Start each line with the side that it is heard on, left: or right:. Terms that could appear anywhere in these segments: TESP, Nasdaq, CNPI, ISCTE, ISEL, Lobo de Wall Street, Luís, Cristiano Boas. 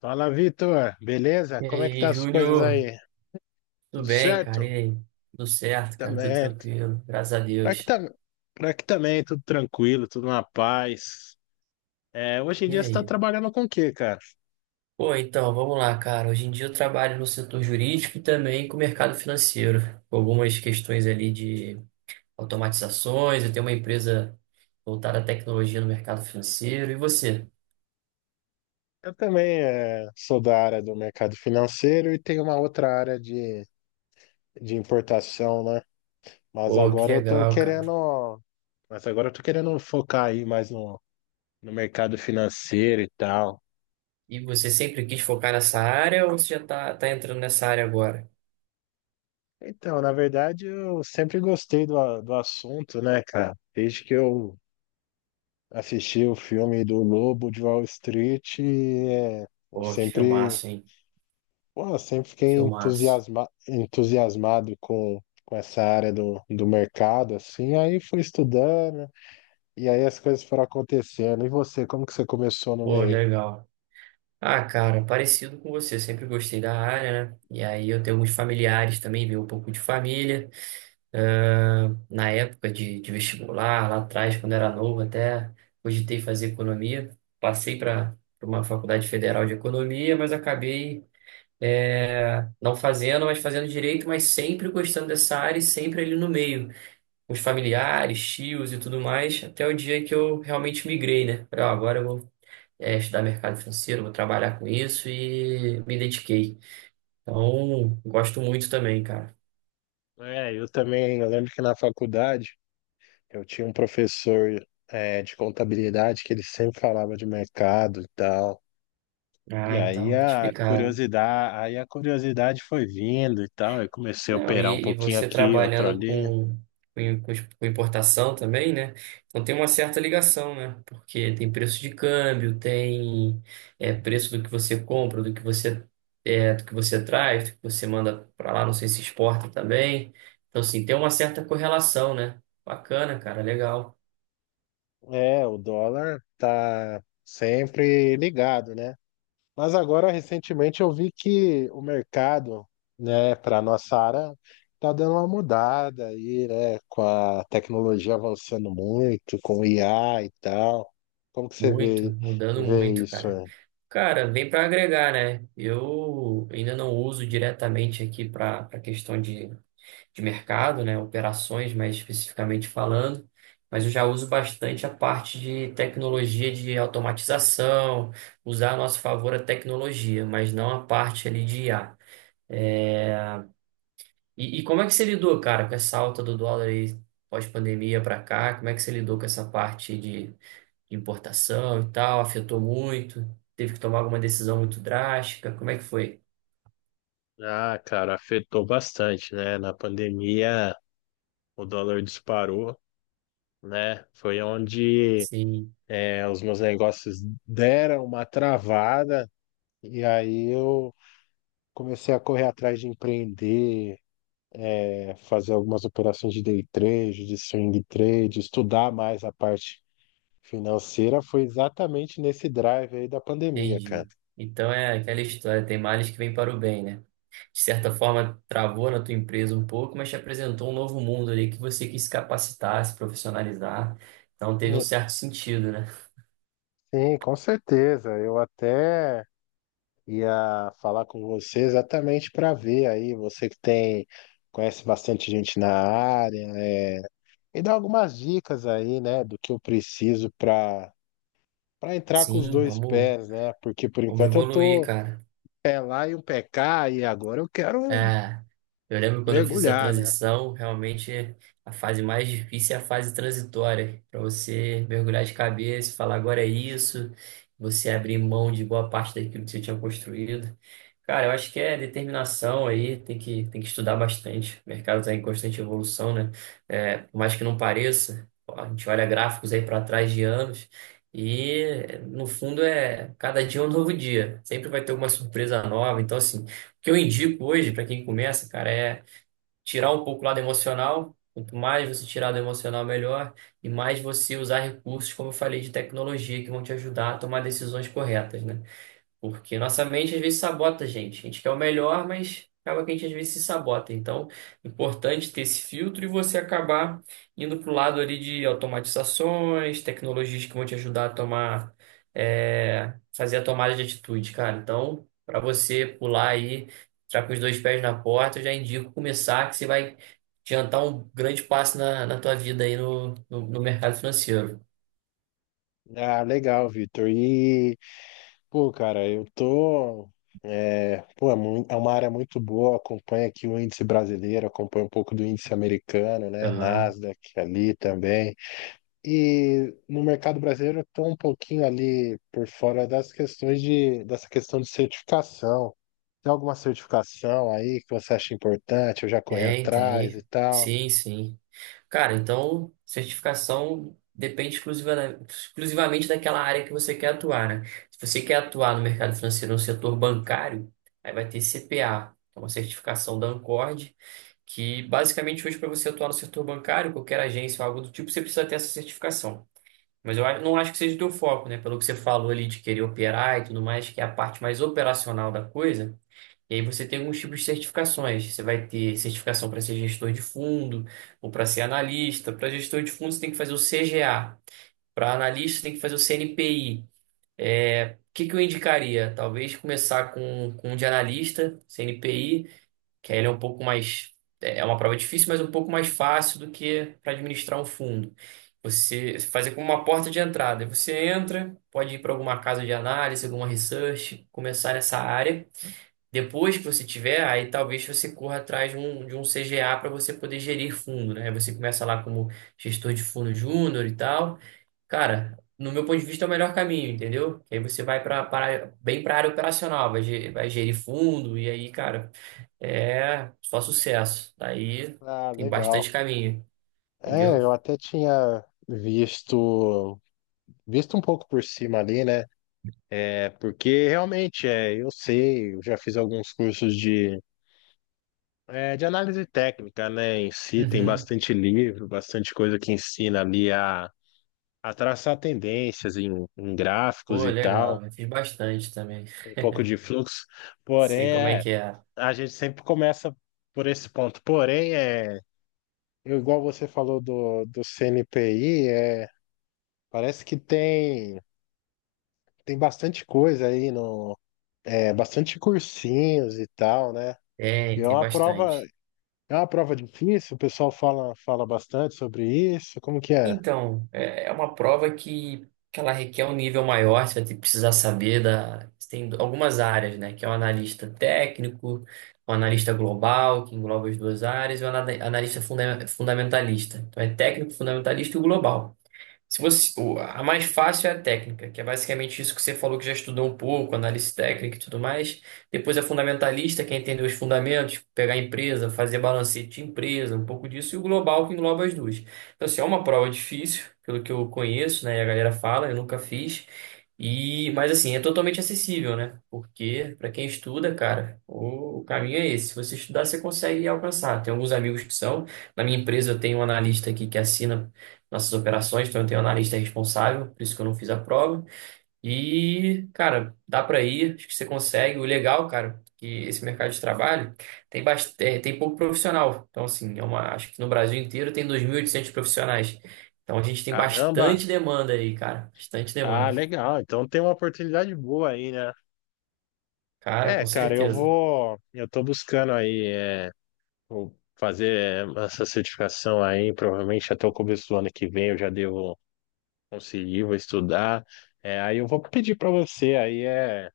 left: Fala, Vitor. Beleza?
right: E
left: Como é que tá
right: aí,
left: as coisas
right: Júnior?
left: aí?
right: Tudo
left: Tudo
right: bem, cara? E
left: certo?
right: aí? Tudo certo, cara? Tudo
left: Também.
right: tranquilo, graças a
left: Pra que
right: Deus.
left: tá... Pra que também, tudo tranquilo, tudo na paz. Hoje em
right: E
left: dia você está
right: aí?
left: trabalhando com o quê, cara?
right: Vamos lá, cara. Hoje em dia eu trabalho no setor jurídico e também com o mercado financeiro, com algumas questões ali de automatizações. Eu tenho uma empresa voltada à tecnologia no mercado financeiro. E você?
left: Eu também sou da área do mercado financeiro e tenho uma outra área de importação, né? Mas
right: Pô, que
left: agora eu tô
right: legal, cara.
left: querendo. Mas agora eu tô querendo focar aí mais no mercado financeiro e tal.
right: E você sempre quis focar nessa área ou você já tá, entrando nessa área agora?
left: Então, na verdade, eu sempre gostei do assunto, né, cara? Desde que eu assisti o filme do Lobo de Wall Street eu
right: Pô, que
left: sempre,
right: filmaço, hein?
left: pô, eu sempre
right: Que
left: fiquei
right: filmaço.
left: entusiasmado com essa área do mercado, assim, aí fui estudando e aí as coisas foram acontecendo. E você, como que você começou no
right: Pô,
left: meio?
right: legal. Ah, cara, parecido com você, sempre gostei da área, né? E aí eu tenho alguns familiares também, vi um pouco de família. Ah, na época de vestibular, lá atrás, quando era novo, até cogitei fazer economia. Passei para uma faculdade federal de economia, mas acabei não fazendo, mas fazendo direito, mas sempre gostando dessa área e sempre ali no meio, com os familiares, tios e tudo mais, até o dia que eu realmente migrei, né? Falei, ó, agora eu vou estudar mercado financeiro, vou trabalhar com isso e me dediquei. Então, gosto muito também, cara.
left: É, eu também, eu lembro que na faculdade eu tinha um professor, de contabilidade que ele sempre falava de mercado e tal. E
right: Ah,
left: aí
right: então, tá explicado.
left: a curiosidade foi vindo e tal. Eu comecei a
right: Não,
left: operar um
right: e
left: pouquinho
right: você
left: aqui, outro
right: trabalhando
left: ali.
right: com importação também, né? Então tem uma certa ligação, né? Porque tem preço de câmbio, tem preço do que você compra, do que do que você traz, do que você manda para lá, não sei se exporta também. Então, assim, tem uma certa correlação, né? Bacana, cara, legal.
left: É, o dólar tá sempre ligado, né? Mas agora, recentemente, eu vi que o mercado, né, para nossa área, tá dando uma mudada aí, né? Com a tecnologia avançando muito, com o IA e tal. Como que você
right: Muito,
left: vê,
right: mudando
left: vê
right: muito,
left: isso?
right: cara.
left: é?
right: Cara, vem para agregar, né? Eu ainda não uso diretamente aqui para questão de mercado, né? Operações, mais especificamente falando, mas eu já uso bastante a parte de tecnologia de automatização, usar a nosso favor a tecnologia, mas não a parte ali de I a. É, E, e como é que você lidou, cara, com essa alta do dólar aí pós-pandemia para cá? Como é que você lidou com essa parte de importação e tal, afetou muito, teve que tomar alguma decisão muito drástica, como é que foi?
left: Ah, cara, afetou bastante, né? Na pandemia, o dólar disparou, né? Foi onde
right: Sim,
left: os meus negócios deram uma travada e aí eu comecei a correr atrás de empreender, fazer algumas operações de day trade, de swing trade, estudar mais a parte financeira. Foi exatamente nesse drive aí da pandemia, cara.
right: entendi. Então é aquela história, tem males que vêm para o bem, né? De certa forma, travou na tua empresa um pouco, mas te apresentou um novo mundo ali que você quis se capacitar, se profissionalizar. Então teve um
left: É,
right: certo sentido, né?
left: sim, com certeza. Eu até ia falar com você exatamente para ver aí, você que tem, conhece bastante gente na área, é, e dar algumas dicas aí, né, do que eu preciso para entrar com os
right: Sim,
left: dois pés, né? Porque por
right: vamos
left: enquanto eu
right: evoluir,
left: tô
right: cara.
left: pé lá e um pé cá, e agora eu quero
right: É, eu lembro quando eu fiz essa
left: mergulhar, né?
right: transição, realmente a fase mais difícil é a fase transitória, para você mergulhar de cabeça, falar agora é isso, você abrir mão de boa parte daquilo que você tinha construído. Cara, eu acho que é determinação aí, tem que estudar bastante. O mercado está em constante evolução, né? É, por mais que não pareça, a gente olha gráficos aí para trás de anos e, no fundo, é cada dia é um novo dia. Sempre vai ter alguma surpresa nova. Então, assim, o que eu indico hoje para quem começa, cara, é tirar um pouco o lado emocional. Quanto mais você tirar do emocional, melhor. E mais você usar recursos, como eu falei, de tecnologia que vão te ajudar a tomar decisões corretas, né? Porque nossa mente às vezes sabota a gente. A gente quer o melhor, mas acaba que a gente às vezes se sabota. Então, é importante ter esse filtro e você acabar indo para o lado ali de automatizações, tecnologias que vão te ajudar a tomar, fazer a tomada de atitude, cara. Então, para você pular aí, entrar com os dois pés na porta, eu já indico começar, que você vai adiantar um grande passo na, na tua vida aí no mercado financeiro.
left: Ah, legal, Vitor. E, pô, cara, eu tô. Pô, é é uma área muito boa, acompanha aqui o índice brasileiro, acompanha um pouco do índice americano, né?
right: Aham.
left: Nasdaq ali também. E no mercado brasileiro eu estou um pouquinho ali por fora das questões dessa questão de certificação. Tem alguma certificação aí que você acha importante? Eu já corri
right: Tem,
left: atrás e
right: tem.
left: tal.
right: Sim, sim. Cara, então certificação exclusivamente daquela área que você quer atuar, né? Se você quer atuar no mercado financeiro, no setor bancário, aí vai ter CPA, que é uma certificação da Ancord, que basicamente hoje para você atuar no setor bancário, qualquer agência ou algo do tipo, você precisa ter essa certificação. Mas eu não acho que seja o teu foco, né? Pelo que você falou ali de querer operar e tudo mais, que é a parte mais operacional da coisa. E aí você tem alguns tipos de certificações. Você vai ter certificação para ser gestor de fundo ou para ser analista. Para gestor de fundo, você tem que fazer o CGA. Para analista, você tem que fazer o CNPI. É, o que que eu indicaria? Talvez começar com um de analista, CNPI, que aí ele é um pouco mais. É uma prova difícil, mas um pouco mais fácil do que para administrar um fundo. Você fazer como uma porta de entrada. Você entra, pode ir para alguma casa de análise, alguma research, começar nessa área. Depois que você tiver, aí talvez você corra atrás de um CGA para você poder gerir fundo, né? Você começa lá como gestor de fundo júnior e tal. Cara, no meu ponto de vista é o melhor caminho, entendeu? Que aí você vai bem para a área operacional, vai gerir fundo e aí, cara, é só sucesso. Daí
left: Ah,
right: tem
left: legal.
right: bastante caminho, entendeu?
left: É, eu até tinha visto, visto um pouco por cima ali, né? É, porque realmente é, eu sei, eu já fiz alguns cursos de, é, de análise técnica, né? Em si, tem
right: Uhum.
left: bastante livro, bastante coisa que ensina ali a traçar tendências em, em gráficos
right: Pô,
left: e tal,
right: legal, eu fiz bastante também.
left: um pouco de fluxo.
right: Sei
left: Porém,
right: como é
left: é,
right: que é.
left: a gente sempre começa por esse ponto. Porém, é, eu, igual você falou do CNPI, é, parece que tem, tem bastante coisa aí, no, é, bastante cursinhos e tal, né?
right: Tem,
left: E
right: tem bastante.
left: é uma prova difícil, o pessoal fala, fala bastante sobre isso. Como que é?
right: Então, é uma prova que ela requer um nível maior, você vai ter que precisar saber da. Você tem algumas áreas, né? Que é o analista técnico, o analista global, que engloba as duas áreas, e o fundamentalista. Então é técnico, fundamentalista e o global. Se a mais fácil é a técnica, que é basicamente isso que você falou que já estudou um pouco, análise técnica e tudo mais. Depois a fundamentalista, que é entender os fundamentos, pegar a empresa, fazer balancete de empresa, um pouco disso, e o global, que engloba as duas. Então, assim, é uma prova difícil, pelo que eu conheço, né? E a galera fala, eu nunca fiz. E, mas assim, é totalmente acessível, né? Porque para quem estuda, cara, o caminho é esse. Se você estudar, você consegue alcançar. Tem alguns amigos que são. Na minha empresa, eu tenho um analista aqui que assina nossas operações, então eu tenho um analista responsável, por isso que eu não fiz a prova. E, cara, dá pra ir, acho que você consegue. O legal, cara, que esse mercado de trabalho tem bastante, tem pouco profissional. Então, assim, é uma, acho que no Brasil inteiro tem 2.800 profissionais. Então a gente tem bastante
left: Caramba!
right: demanda aí, cara, bastante
left: Ah,
right: demanda.
left: legal. Então tem uma oportunidade boa aí, né?
right: Cara,
left: É,
right: com
left: cara, eu
right: certeza.
left: vou. Eu tô buscando aí é, o- fazer essa certificação aí, provavelmente até o começo do ano que vem eu já devo conseguir, vou estudar. É, aí eu vou pedir para você aí é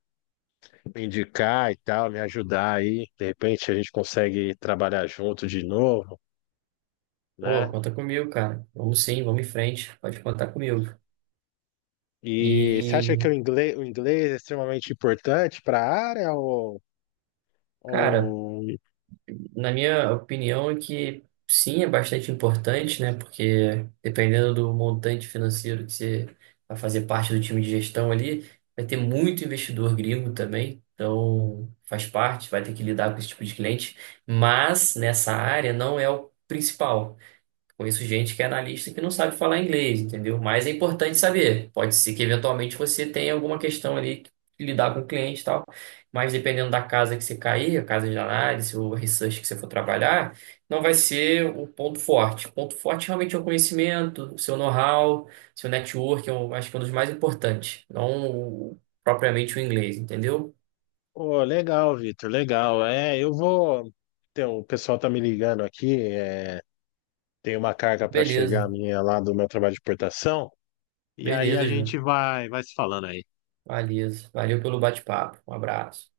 left: me indicar e tal, me ajudar aí. De repente a gente consegue trabalhar junto de novo,
right: Pô,
left: né?
right: conta comigo, cara. Vamos sim, vamos em frente. Pode contar comigo.
left: E você acha que
right: E,
left: o inglês é extremamente importante para a área
right: cara,
left: ou
right: na minha opinião, é que sim, é bastante importante, né? Porque dependendo do montante financeiro que você vai fazer parte do time de gestão ali, vai ter muito investidor gringo também. Então, faz parte, vai ter que lidar com esse tipo de cliente. Mas nessa área não é o principal. Conheço gente que é analista que não sabe falar inglês, entendeu? Mas é importante saber. Pode ser que eventualmente você tenha alguma questão ali que lidar com o cliente e tal. Mas dependendo da casa que você cair, a casa de análise ou research que você for trabalhar, não vai ser o ponto forte. O ponto forte realmente é o conhecimento, o seu know-how, seu network, eu acho que é um dos mais importantes. Não propriamente o inglês, entendeu?
left: ô, legal, Vitor, legal. É, eu vou. Então, o pessoal tá me ligando aqui. Tem uma carga para chegar
right: Beleza,
left: minha lá do meu trabalho de importação. E aí
right: beleza,
left: a
right: Ju.
left: gente vai, vai se falando aí.
right: Beleza. Valeu pelo bate-papo. Um abraço.